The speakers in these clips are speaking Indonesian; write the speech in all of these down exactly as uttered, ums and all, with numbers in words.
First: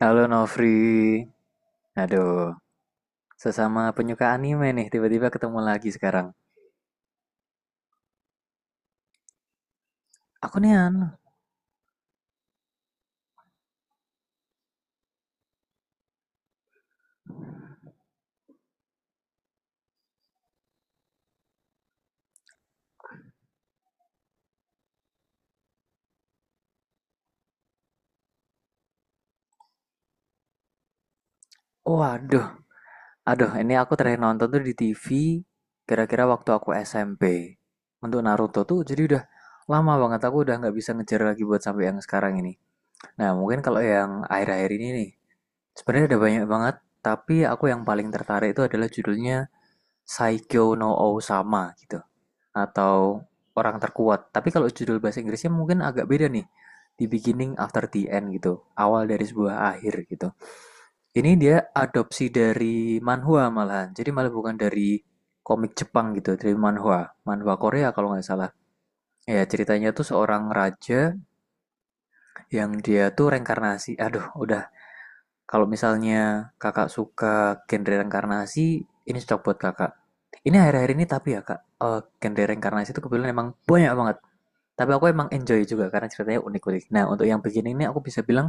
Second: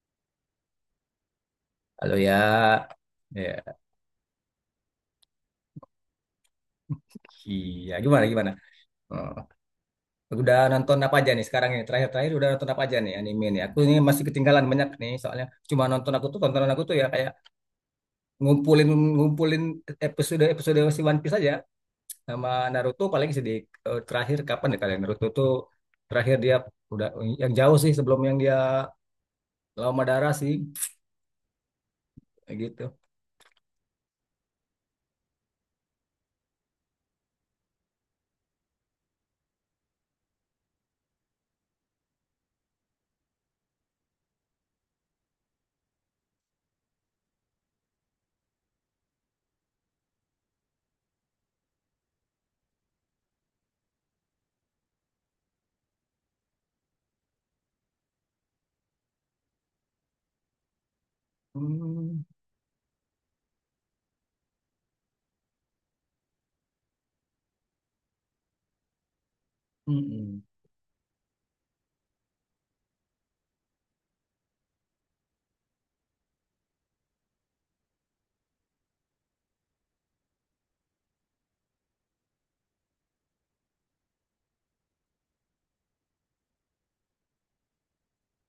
Halo Novri, Halo ya, aduh, ya, sesama penyuka anime nih, tiba-tiba ketemu lagi sekarang. iya gimana gimana? Oh, Aku udah nih nonton anu, apa aja nih sekarang ini? Terakhir-terakhir udah nonton apa aja nih anime nih? Aku ini masih ketinggalan banyak nih soalnya cuma nonton aku tuh tontonan aku tuh ya kayak ngumpulin ngumpulin episode episode si One Piece aja sama Naruto paling sedih, eh, terakhir kapan ya kalian Naruto tuh terakhir dia udah yang jauh sih sebelum yang dia lawan Madara sih, waduh, kayak gitu. aduh, ini aku terakhir nonton tuh di T V, kira-kira waktu aku S M P. Untuk Naruto tuh, jadi udah lama banget aku udah nggak bisa ngejar lagi buat sampai yang sekarang ini. Nah, mungkin kalau yang akhir-akhir ini nih, sebenarnya ada banyak banget, tapi aku yang paling tertarik itu adalah judulnya Saikyo no Sama gitu, atau orang terkuat. Tapi kalau judul bahasa Inggrisnya mungkin agak beda nih. The beginning after the end gitu. Awal dari sebuah akhir gitu. Ini dia Hmm, adopsi dari manhwa malahan. Jadi malah bukan dari komik Jepang gitu, dari manhwa. Manhwa Korea kalau nggak salah. Ya, ceritanya mm, tuh seorang mm, raja yang dia tuh reinkarnasi. Aduh, udah. Kalau misalnya kakak suka genre reinkarnasi, ini cocok buat kakak. Ini akhir-akhir ini tapi ya kak, eh genre reinkarnasi itu kebetulan emang banyak banget. Tapi aku emang enjoy juga karena ceritanya unik-unik. Nah, untuk yang begini ini aku bisa bilang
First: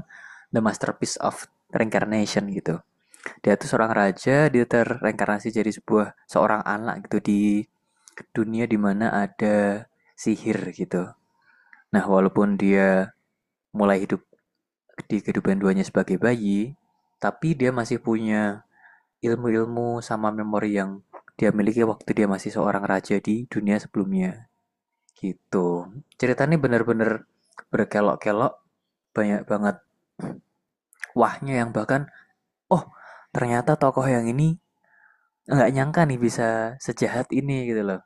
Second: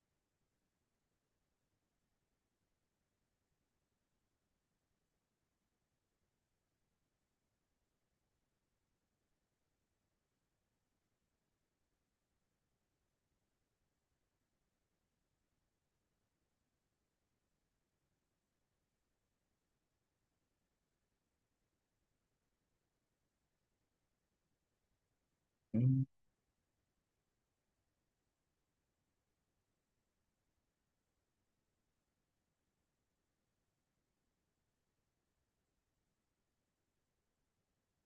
the masterpiece of reincarnation gitu. Dia tuh seorang raja, dia terreinkarnasi jadi sebuah seorang anak gitu di dunia dimana ada sihir gitu. Nah, walaupun dia mulai hidup di kehidupan duanya sebagai bayi, tapi dia masih punya ilmu-ilmu sama memori yang dia miliki waktu dia masih seorang raja di dunia sebelumnya gitu. mm. Ceritanya benar-benar berkelok-kelok. Banyak banget wahnya, yang bahkan, oh, ternyata tokoh yang ini nggak nyangka nih bisa sejahat ini gitu loh.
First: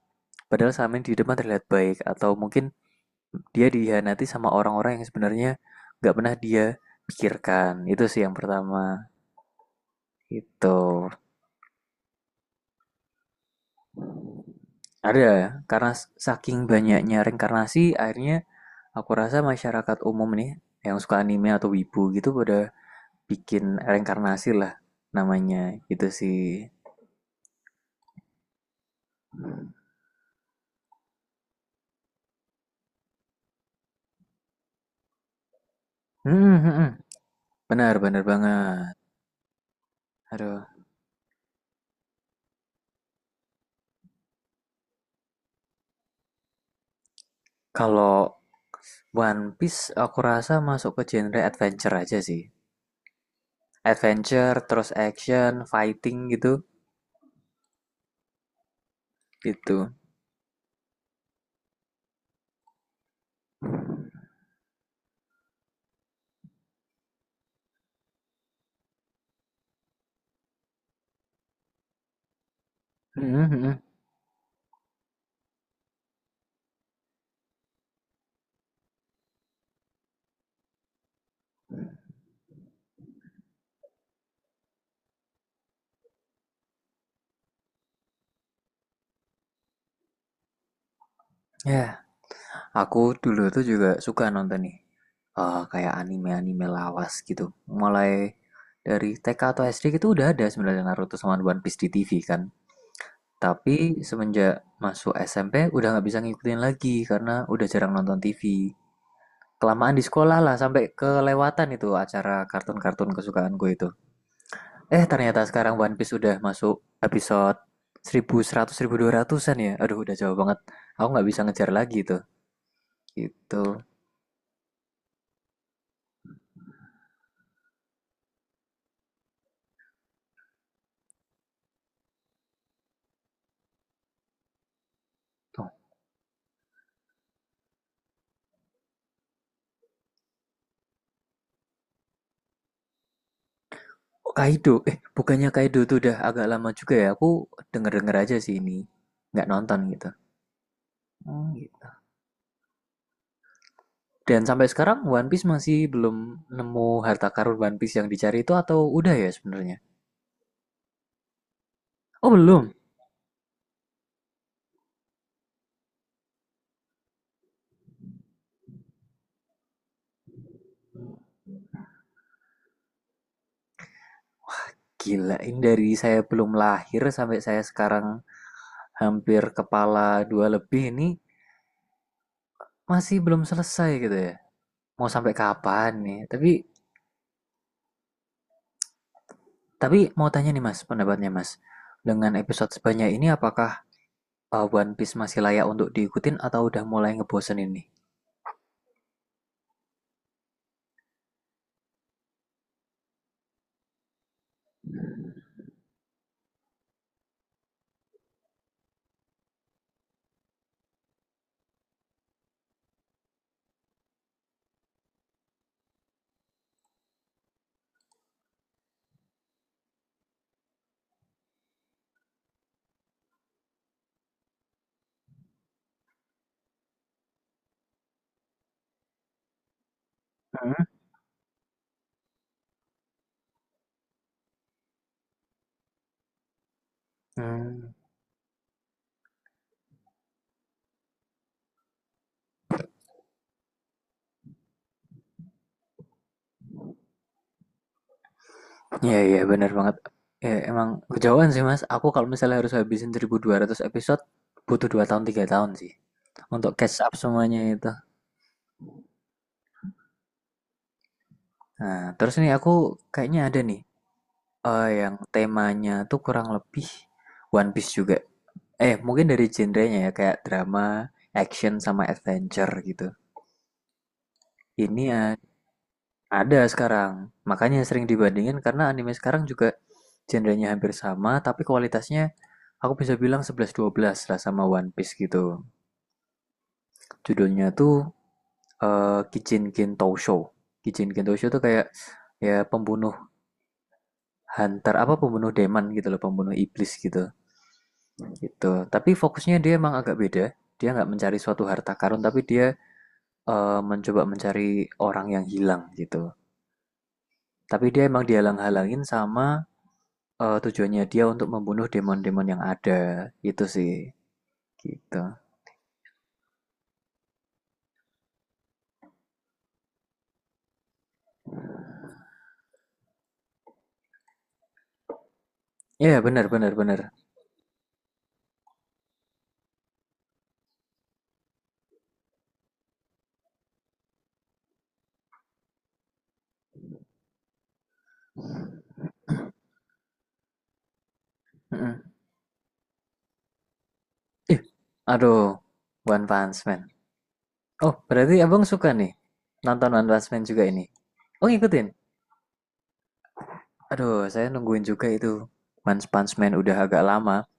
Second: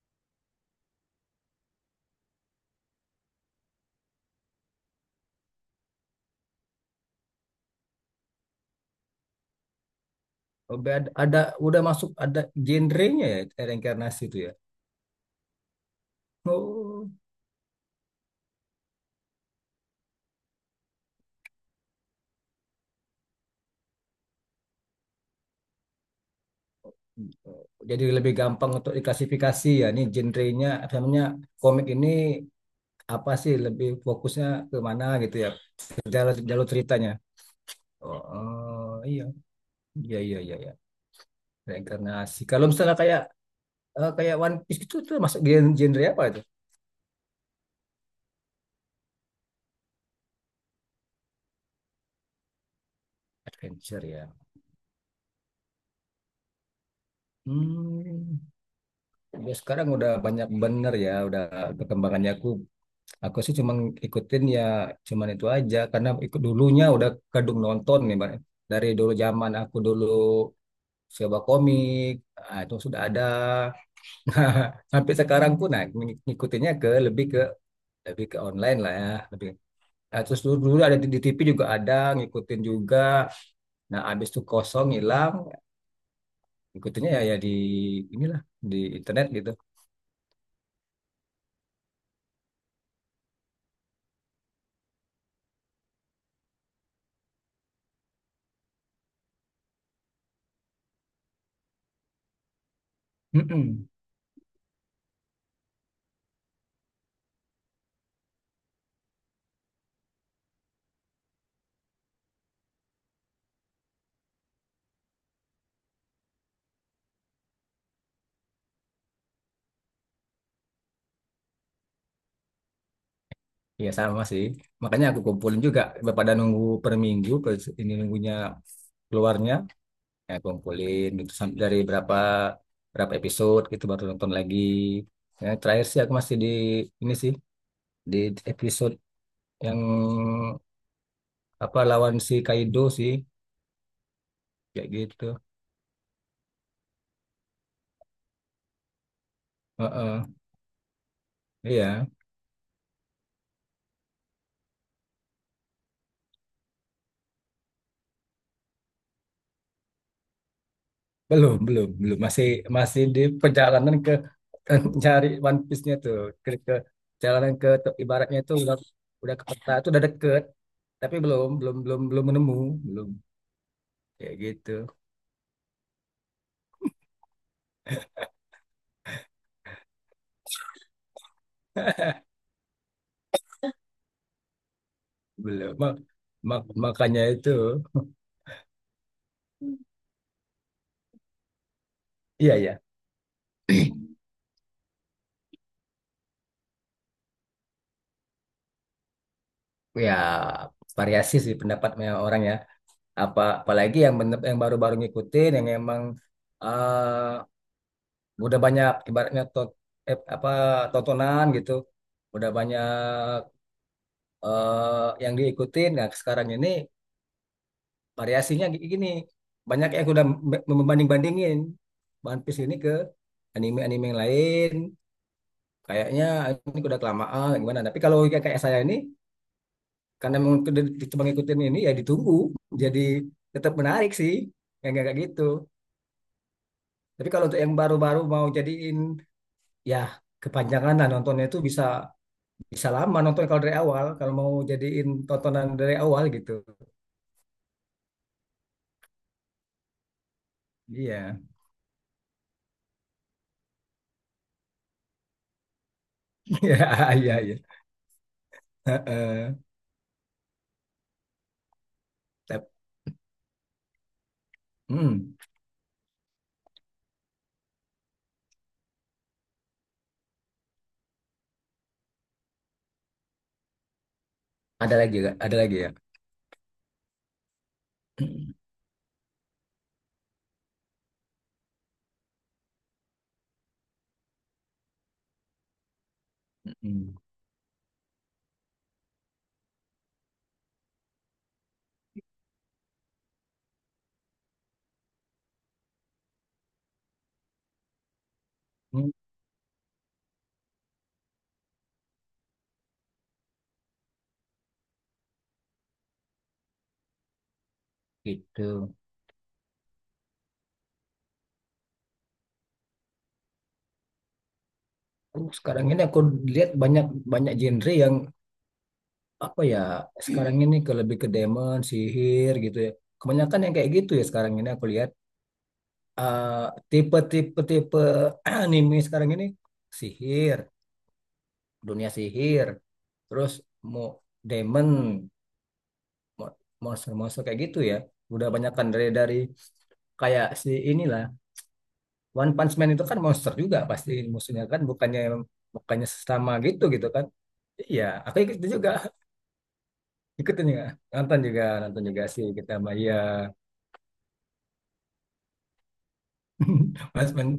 Padahal selama ini di depan terlihat baik, atau mungkin dia dihianati sama orang-orang yang sebenarnya nggak pernah dia pikirkan. Itu sih yang pertama. Itu Ada, ada udah masuk ada genrenya ya, reinkarnasi itu. ada karena saking Oh, banyaknya reinkarnasi, akhirnya aku rasa masyarakat umum nih yang suka anime atau wibu gitu pada bikin reinkarnasi lah namanya. Itu sih. jadi lebih gampang untuk diklasifikasi ya. Ini genrenya, apa namanya komik ini, apa sih lebih fokusnya ke mana gitu ya? Ke jalur, Hmm, jalur hmm, hmm. ceritanya. Benar Oh, benar oh, banget. iya, iya, iya, iya, Aduh, iya. Reinkarnasi. Kalau misalnya kayak, eh, kayak One Piece gitu, itu tuh masuk gen- genre apa itu? kalau One Piece aku rasa masuk ke genre adventure aja sih. Adventure ya. Adventure, terus action, fighting gitu, Hmm, ya sekarang gitu. udah banyak bener ya, udah perkembangannya. Aku Aku sih cuma ikutin ya, cuman itu aja karena ikut dulunya udah kadung nonton nih Bang. Dari dulu zaman aku dulu coba komik, ah, itu sudah ada Mhm, hmm. Nah, sampai sekarang pun nah, ng- ngikutinnya ke lebih ke lebih ke online lah ya, lebih. Nah, terus dulu, dulu ada di, di T V juga ada ngikutin juga, nah abis itu kosong hilang ngikutinnya ya ya di inilah, di internet gitu. Ya, aku dulu tuh juga suka nonton nih, eh, kayak anime-anime lawas gitu. Mulai dari T K atau S D gitu udah ada sebenarnya Naruto sama One Piece di T V kan. Tapi semenjak masuk S M P udah nggak bisa ngikutin lagi karena udah jarang nonton T V. Kelamaan di sekolah lah sampai kelewatan itu acara kartun-kartun kesukaan gue itu. Eh, ternyata sekarang One Piece udah masuk episode seribu seratus dua ratusan ya. Aduh, udah jauh banget. Aku nggak bisa ngejar lagi itu. Gitu. Iya sama sih. Makanya aku kumpulin juga daripada nunggu per minggu per ini, nunggunya, keluarnya ya kumpulin gitu, sam- dari berapa berapa episode gitu baru nonton lagi. Ya, terakhir sih aku masih di ini sih di episode yang apa, lawan si Kaido sih, Oh, Kaido. kayak Eh, gitu. bukannya Kaido tuh udah agak lama juga ya. Aku denger-denger aja sih ini. Nggak nonton gitu. Heeh. Hmm, gitu. Iya, Dan sampai sekarang One Piece masih belum nemu harta karun One Piece yang dicari itu, atau udah ya sebenarnya? belum belum belum Oh, masih belum. masih di perjalanan ke cari One Piece-nya tuh ke, ke perjalanan ke ibaratnya tuh udah udah ke peta itu udah deket tapi belum belum belum belum menemu belum, kayak gitu. Gila, ini dari saya belum lahir sampai saya sekarang hampir kepala dua lebih ini masih belum selesai gitu ya. Mau sampai Belum kapan Ma- nih? Tapi ma- makanya itu, tapi mau tanya nih Mas, pendapatnya Mas. Dengan iya episode ya sebanyak ini apakah uh, One Piece masih layak untuk diikutin atau udah mulai ngebosenin nih? ya. Variasi sih pendapatnya orang ya, apa apalagi yang bener- yang baru-baru ngikutin yang emang, eh, udah banyak ibaratnya tot, eh, apa tontonan gitu udah banyak, eh, yang diikutin nah sekarang ini variasinya gi- gini, banyak yang udah me- membanding-bandingin One Piece ini ke anime-anime yang lain kayaknya ini udah kelamaan gimana, tapi kalau kayak kayak saya ini karena memang Hmm? ke- cuma ngikutin ini ya ditunggu jadi tetap menarik sih yang kayak kayak gitu, tapi kalau untuk yang Hmm. baru-baru mau jadiin, ya kepanjangan lah nontonnya itu bisa bisa lama nonton kalau dari awal kalau mau jadiin tontonan dari awal gitu. Ya, iya, benar banget. Ya, emang Iya. kejauhan sih Mas. Aku kalau misalnya harus habisin seribu dua ratus episode butuh dua tahun tiga tahun sih untuk catch up Iya, iya, iya. semuanya itu. Heeh. Nah, terus nih Tap- aku kayaknya ada nih, eh, yang hmm. temanya tuh kurang lebih One Piece juga. Eh, mungkin dari genrenya ya kayak drama, action sama adventure gitu. Ada Ini lagi nggak? a- Ada lagi ya. ada sekarang. Makanya sering dibandingin karena anime sekarang juga genrenya hampir sama, tapi kualitasnya aku bisa bilang sebelas dua belas lah sama One Piece gitu. Judulnya tuh eh, Kijinkin Tousho. Kijinkin Tousho tuh kayak, ya, pembunuh hunter apa pembunuh demon gitu loh, pembunuh iblis gitu. Gitu. Tapi Hmm, fokusnya dia emang agak beda. Dia nggak mencari suatu harta karun, tapi dia eh, mencoba mencari orang yang hilang gitu. Tapi dia emang gitu. dihalang-halangin sama, eh, tujuannya dia untuk membunuh demon-demon yang ada. Itu sih. Gitu. Oh, sekarang ini aku lihat banyak banyak genre yang apa ya sekarang ini ke lebih ke demon sihir gitu ya, kebanyakan yang kayak gitu ya sekarang ini aku lihat. Iya, yeah, benar Eh, benar benar. tipe-tipe tipe anime sekarang ini sihir, dunia sihir, terus mau demon, mo- monster-monster kayak gitu ya, udah banyakan dari dari kayak si inilah Mm-mm. One Punch Man itu kan monster juga pasti Ih, musuhnya kan, bukannya aduh. bukannya One sesama Punch Man. gitu gitu kan. Oh, Iya aku berarti abang ikutin suka juga. nih nonton One Punch Man juga Ikutin ini. juga, nonton Oh, juga ngikutin. nonton juga sih kita Maya. Aduh, saya nungguin juga itu. One Punch Man udah agak Mas, lama. men,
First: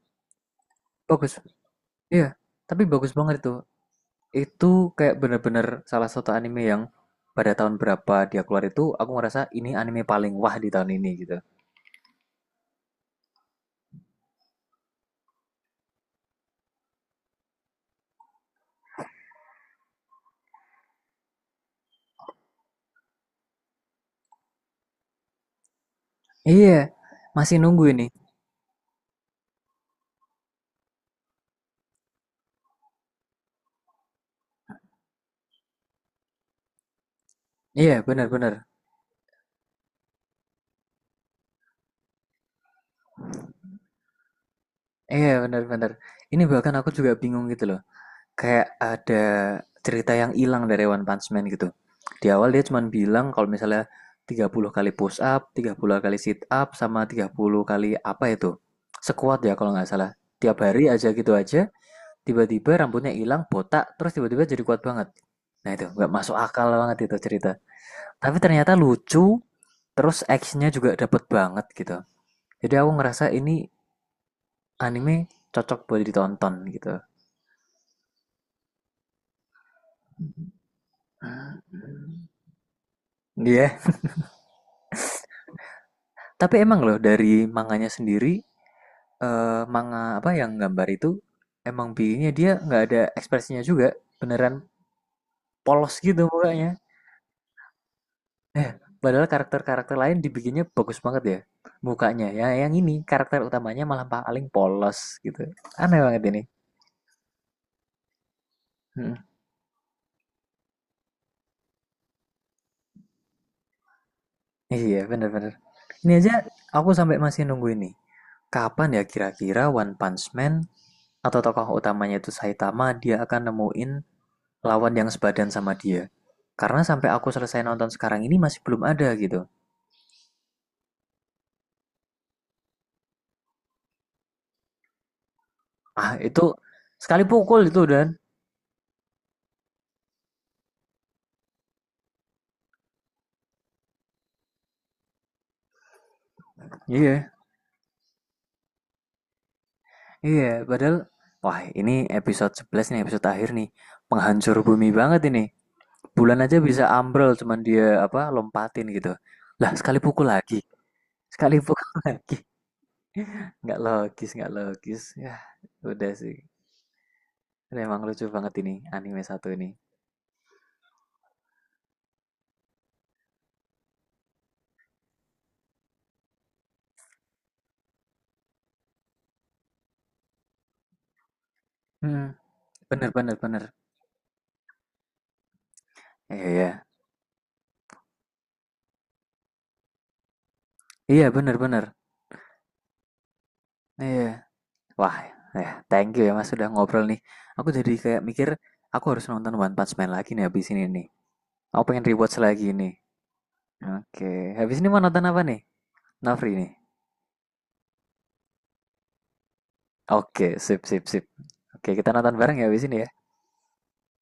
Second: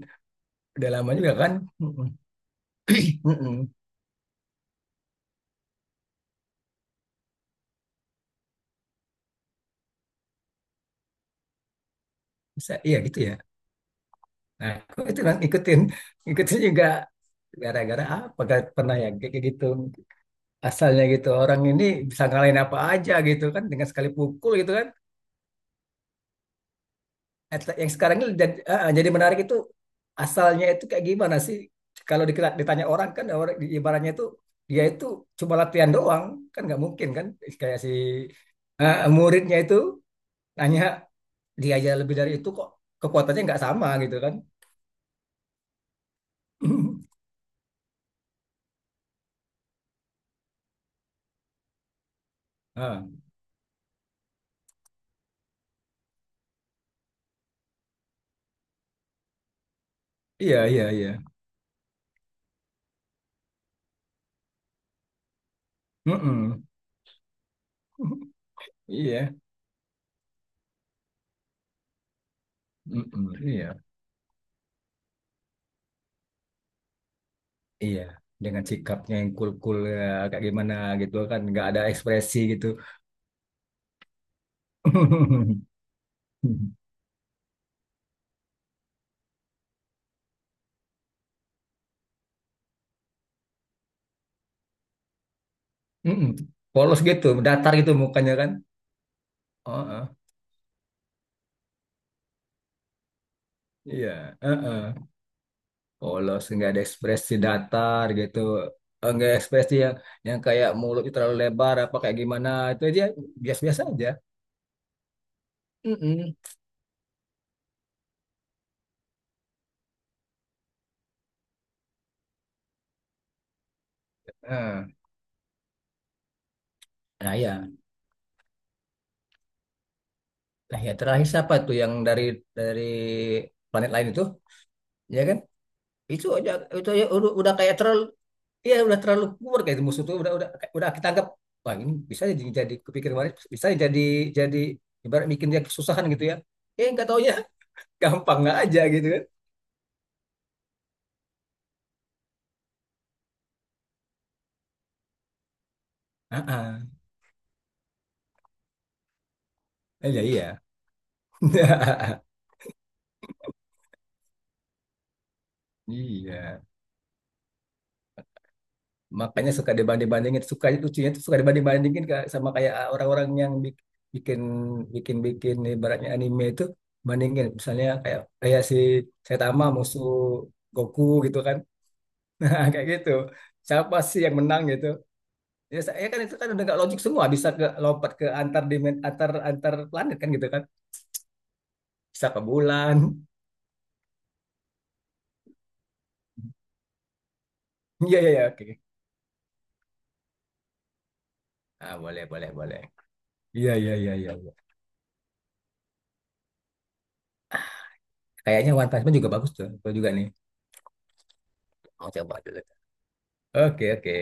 udah lama Bagus. juga kan? Mm-mm. Iya, tapi bagus banget itu. Mm-mm. Itu kayak bener-bener salah satu anime yang pada tahun berapa dia keluar itu aku ngerasa ini anime paling wah di tahun ini gitu. Bisa, iya gitu ya. Nah, aku itu kan ikutin, ikutin juga gara-gara apa? Gak pernah ya kayak kayak gitu. Asalnya gitu orang ini bisa ngalahin apa aja gitu kan dengan sekali pukul gitu kan. Iya, masih Atlet- nunggu Yang ini. sekarang ini jadi, ah, jadi menarik itu asalnya itu kayak gimana sih? Kalau dikira- ditanya orang kan, orang, ibaratnya itu dia itu cuma latihan doang kan nggak mungkin kan, kayak si, Iya, bener-bener. ah, muridnya itu tanya. Dia aja lebih dari itu kok, kekuatannya nggak sama gitu kan. Iya, bener-bener. Ini bahkan aku juga bingung gitu loh. Kayak ada cerita yang hilang dari One Punch Man gitu. Di awal dia cuman Ah, bilang kalau misalnya tiga puluh kali push up, tiga puluh kali sit up, sama tiga puluh kali apa itu. Sekuat ya kalau nggak salah. Tiap iya iya hari iya. aja gitu aja, tiba-tiba rambutnya hilang, botak, terus tiba-tiba jadi kuat banget. Nah, itu nggak masuk Mm-mm. akal banget itu cerita. Tapi ternyata Iya. lucu, terus actionnya juga dapet banget gitu. Jadi aku Mm-mm. ngerasa ini Iya. anime cocok buat ditonton gitu. Iya. Dengan sikapnya yang cool-cool ya, kayak gimana gitu kan, nggak ada ekspresi gitu. Iya. Yeah. Tapi emang loh dari manganya sendiri, eh, manga apa yang gambar itu emang bikinnya dia nggak ada ekspresinya juga, beneran polos gitu Mm-mm. mukanya. Polos gitu, datar gitu mukanya kan. Eh, padahal Oh, karakter-karakter ah. lain dibikinnya bagus banget ya mukanya. Ya, yang ini karakter utamanya malah Iya, paling polos heeh. gitu. Aneh banget ini. Polos nggak ada ekspresi datar gitu. Mm. Enggak ekspresi yang yang kayak mulut terlalu lebar apa kayak gimana itu, dia biasa-biasa aja. Iya, bener-bener. Ini aja Mm-mm. aku sampai masih nunggu ini. Kapan ya kira-kira One Punch Man atau tokoh utamanya itu Saitama dia akan nemuin Ah. lawan yang sebadan sama dia. Karena sampai aku Nah, selesai ya. nonton sekarang ini masih belum ada gitu. Nah, ya terakhir siapa tuh yang dari dari planet lain itu, ya kan? Ah, Itu itu aja itu aja sekali udah, udah pukul kayak itu terlalu, dan. ya udah terlalu kuat kayak itu, musuh tuh udah udah udah kita anggap wah ini bisa jadi, jadi kepikir kemarin bisa jadi jadi ibarat bikin dia kesusahan gitu ya. Eh nggak Iya. taunya gampang nggak aja gitu kan. Iya, padahal wah ini episode sebelas nih, episode akhir nih. Penghancur bumi banget ini. Bulan Ah, aja bisa ah. ambrol cuman dia apa lompatin gitu. Lah, sekali Iya pukul iya. lagi. Sekali pukul lagi. Nggak logis, nggak logis. Ya, udah sih. Iya. Memang lucu banget ini anime satu Makanya ini. suka dibanding-bandingin, suka lucunya tuh suka dibanding-bandingin kayak sama kayak, ah, orang-orang yang bik- bikin bikin bikin ibaratnya anime itu, bandingin misalnya kayak kayak si Saitama musuh Goku gitu kan. Hmm, Nah, kayak gitu bener bener bener. siapa sih yang menang gitu, ya saya kan itu Iya, kan udah nggak iya. logik semua bisa ke lompat ke antar dimen antar antar planet kan gitu kan, Iya, bener bener. bisa ke bulan. Iya. Wah, ya, thank you ya Mas sudah ngobrol nih. Aku jadi Iya kayak iya iya mikir oke. aku harus nonton One Punch Man lagi nih habis ini nih. Aku Ah pengen boleh rewatch boleh lagi boleh, nih. iya iya iya iya iya. Oke, habis ini mau nonton apa nih? Nafri nih. Kayaknya One Punch Man juga bagus tuh, gua juga nih Oke, sip, sip, sip. Oke, kita mau coba nonton bareng dulu. ya habis ini ya. Oke oke.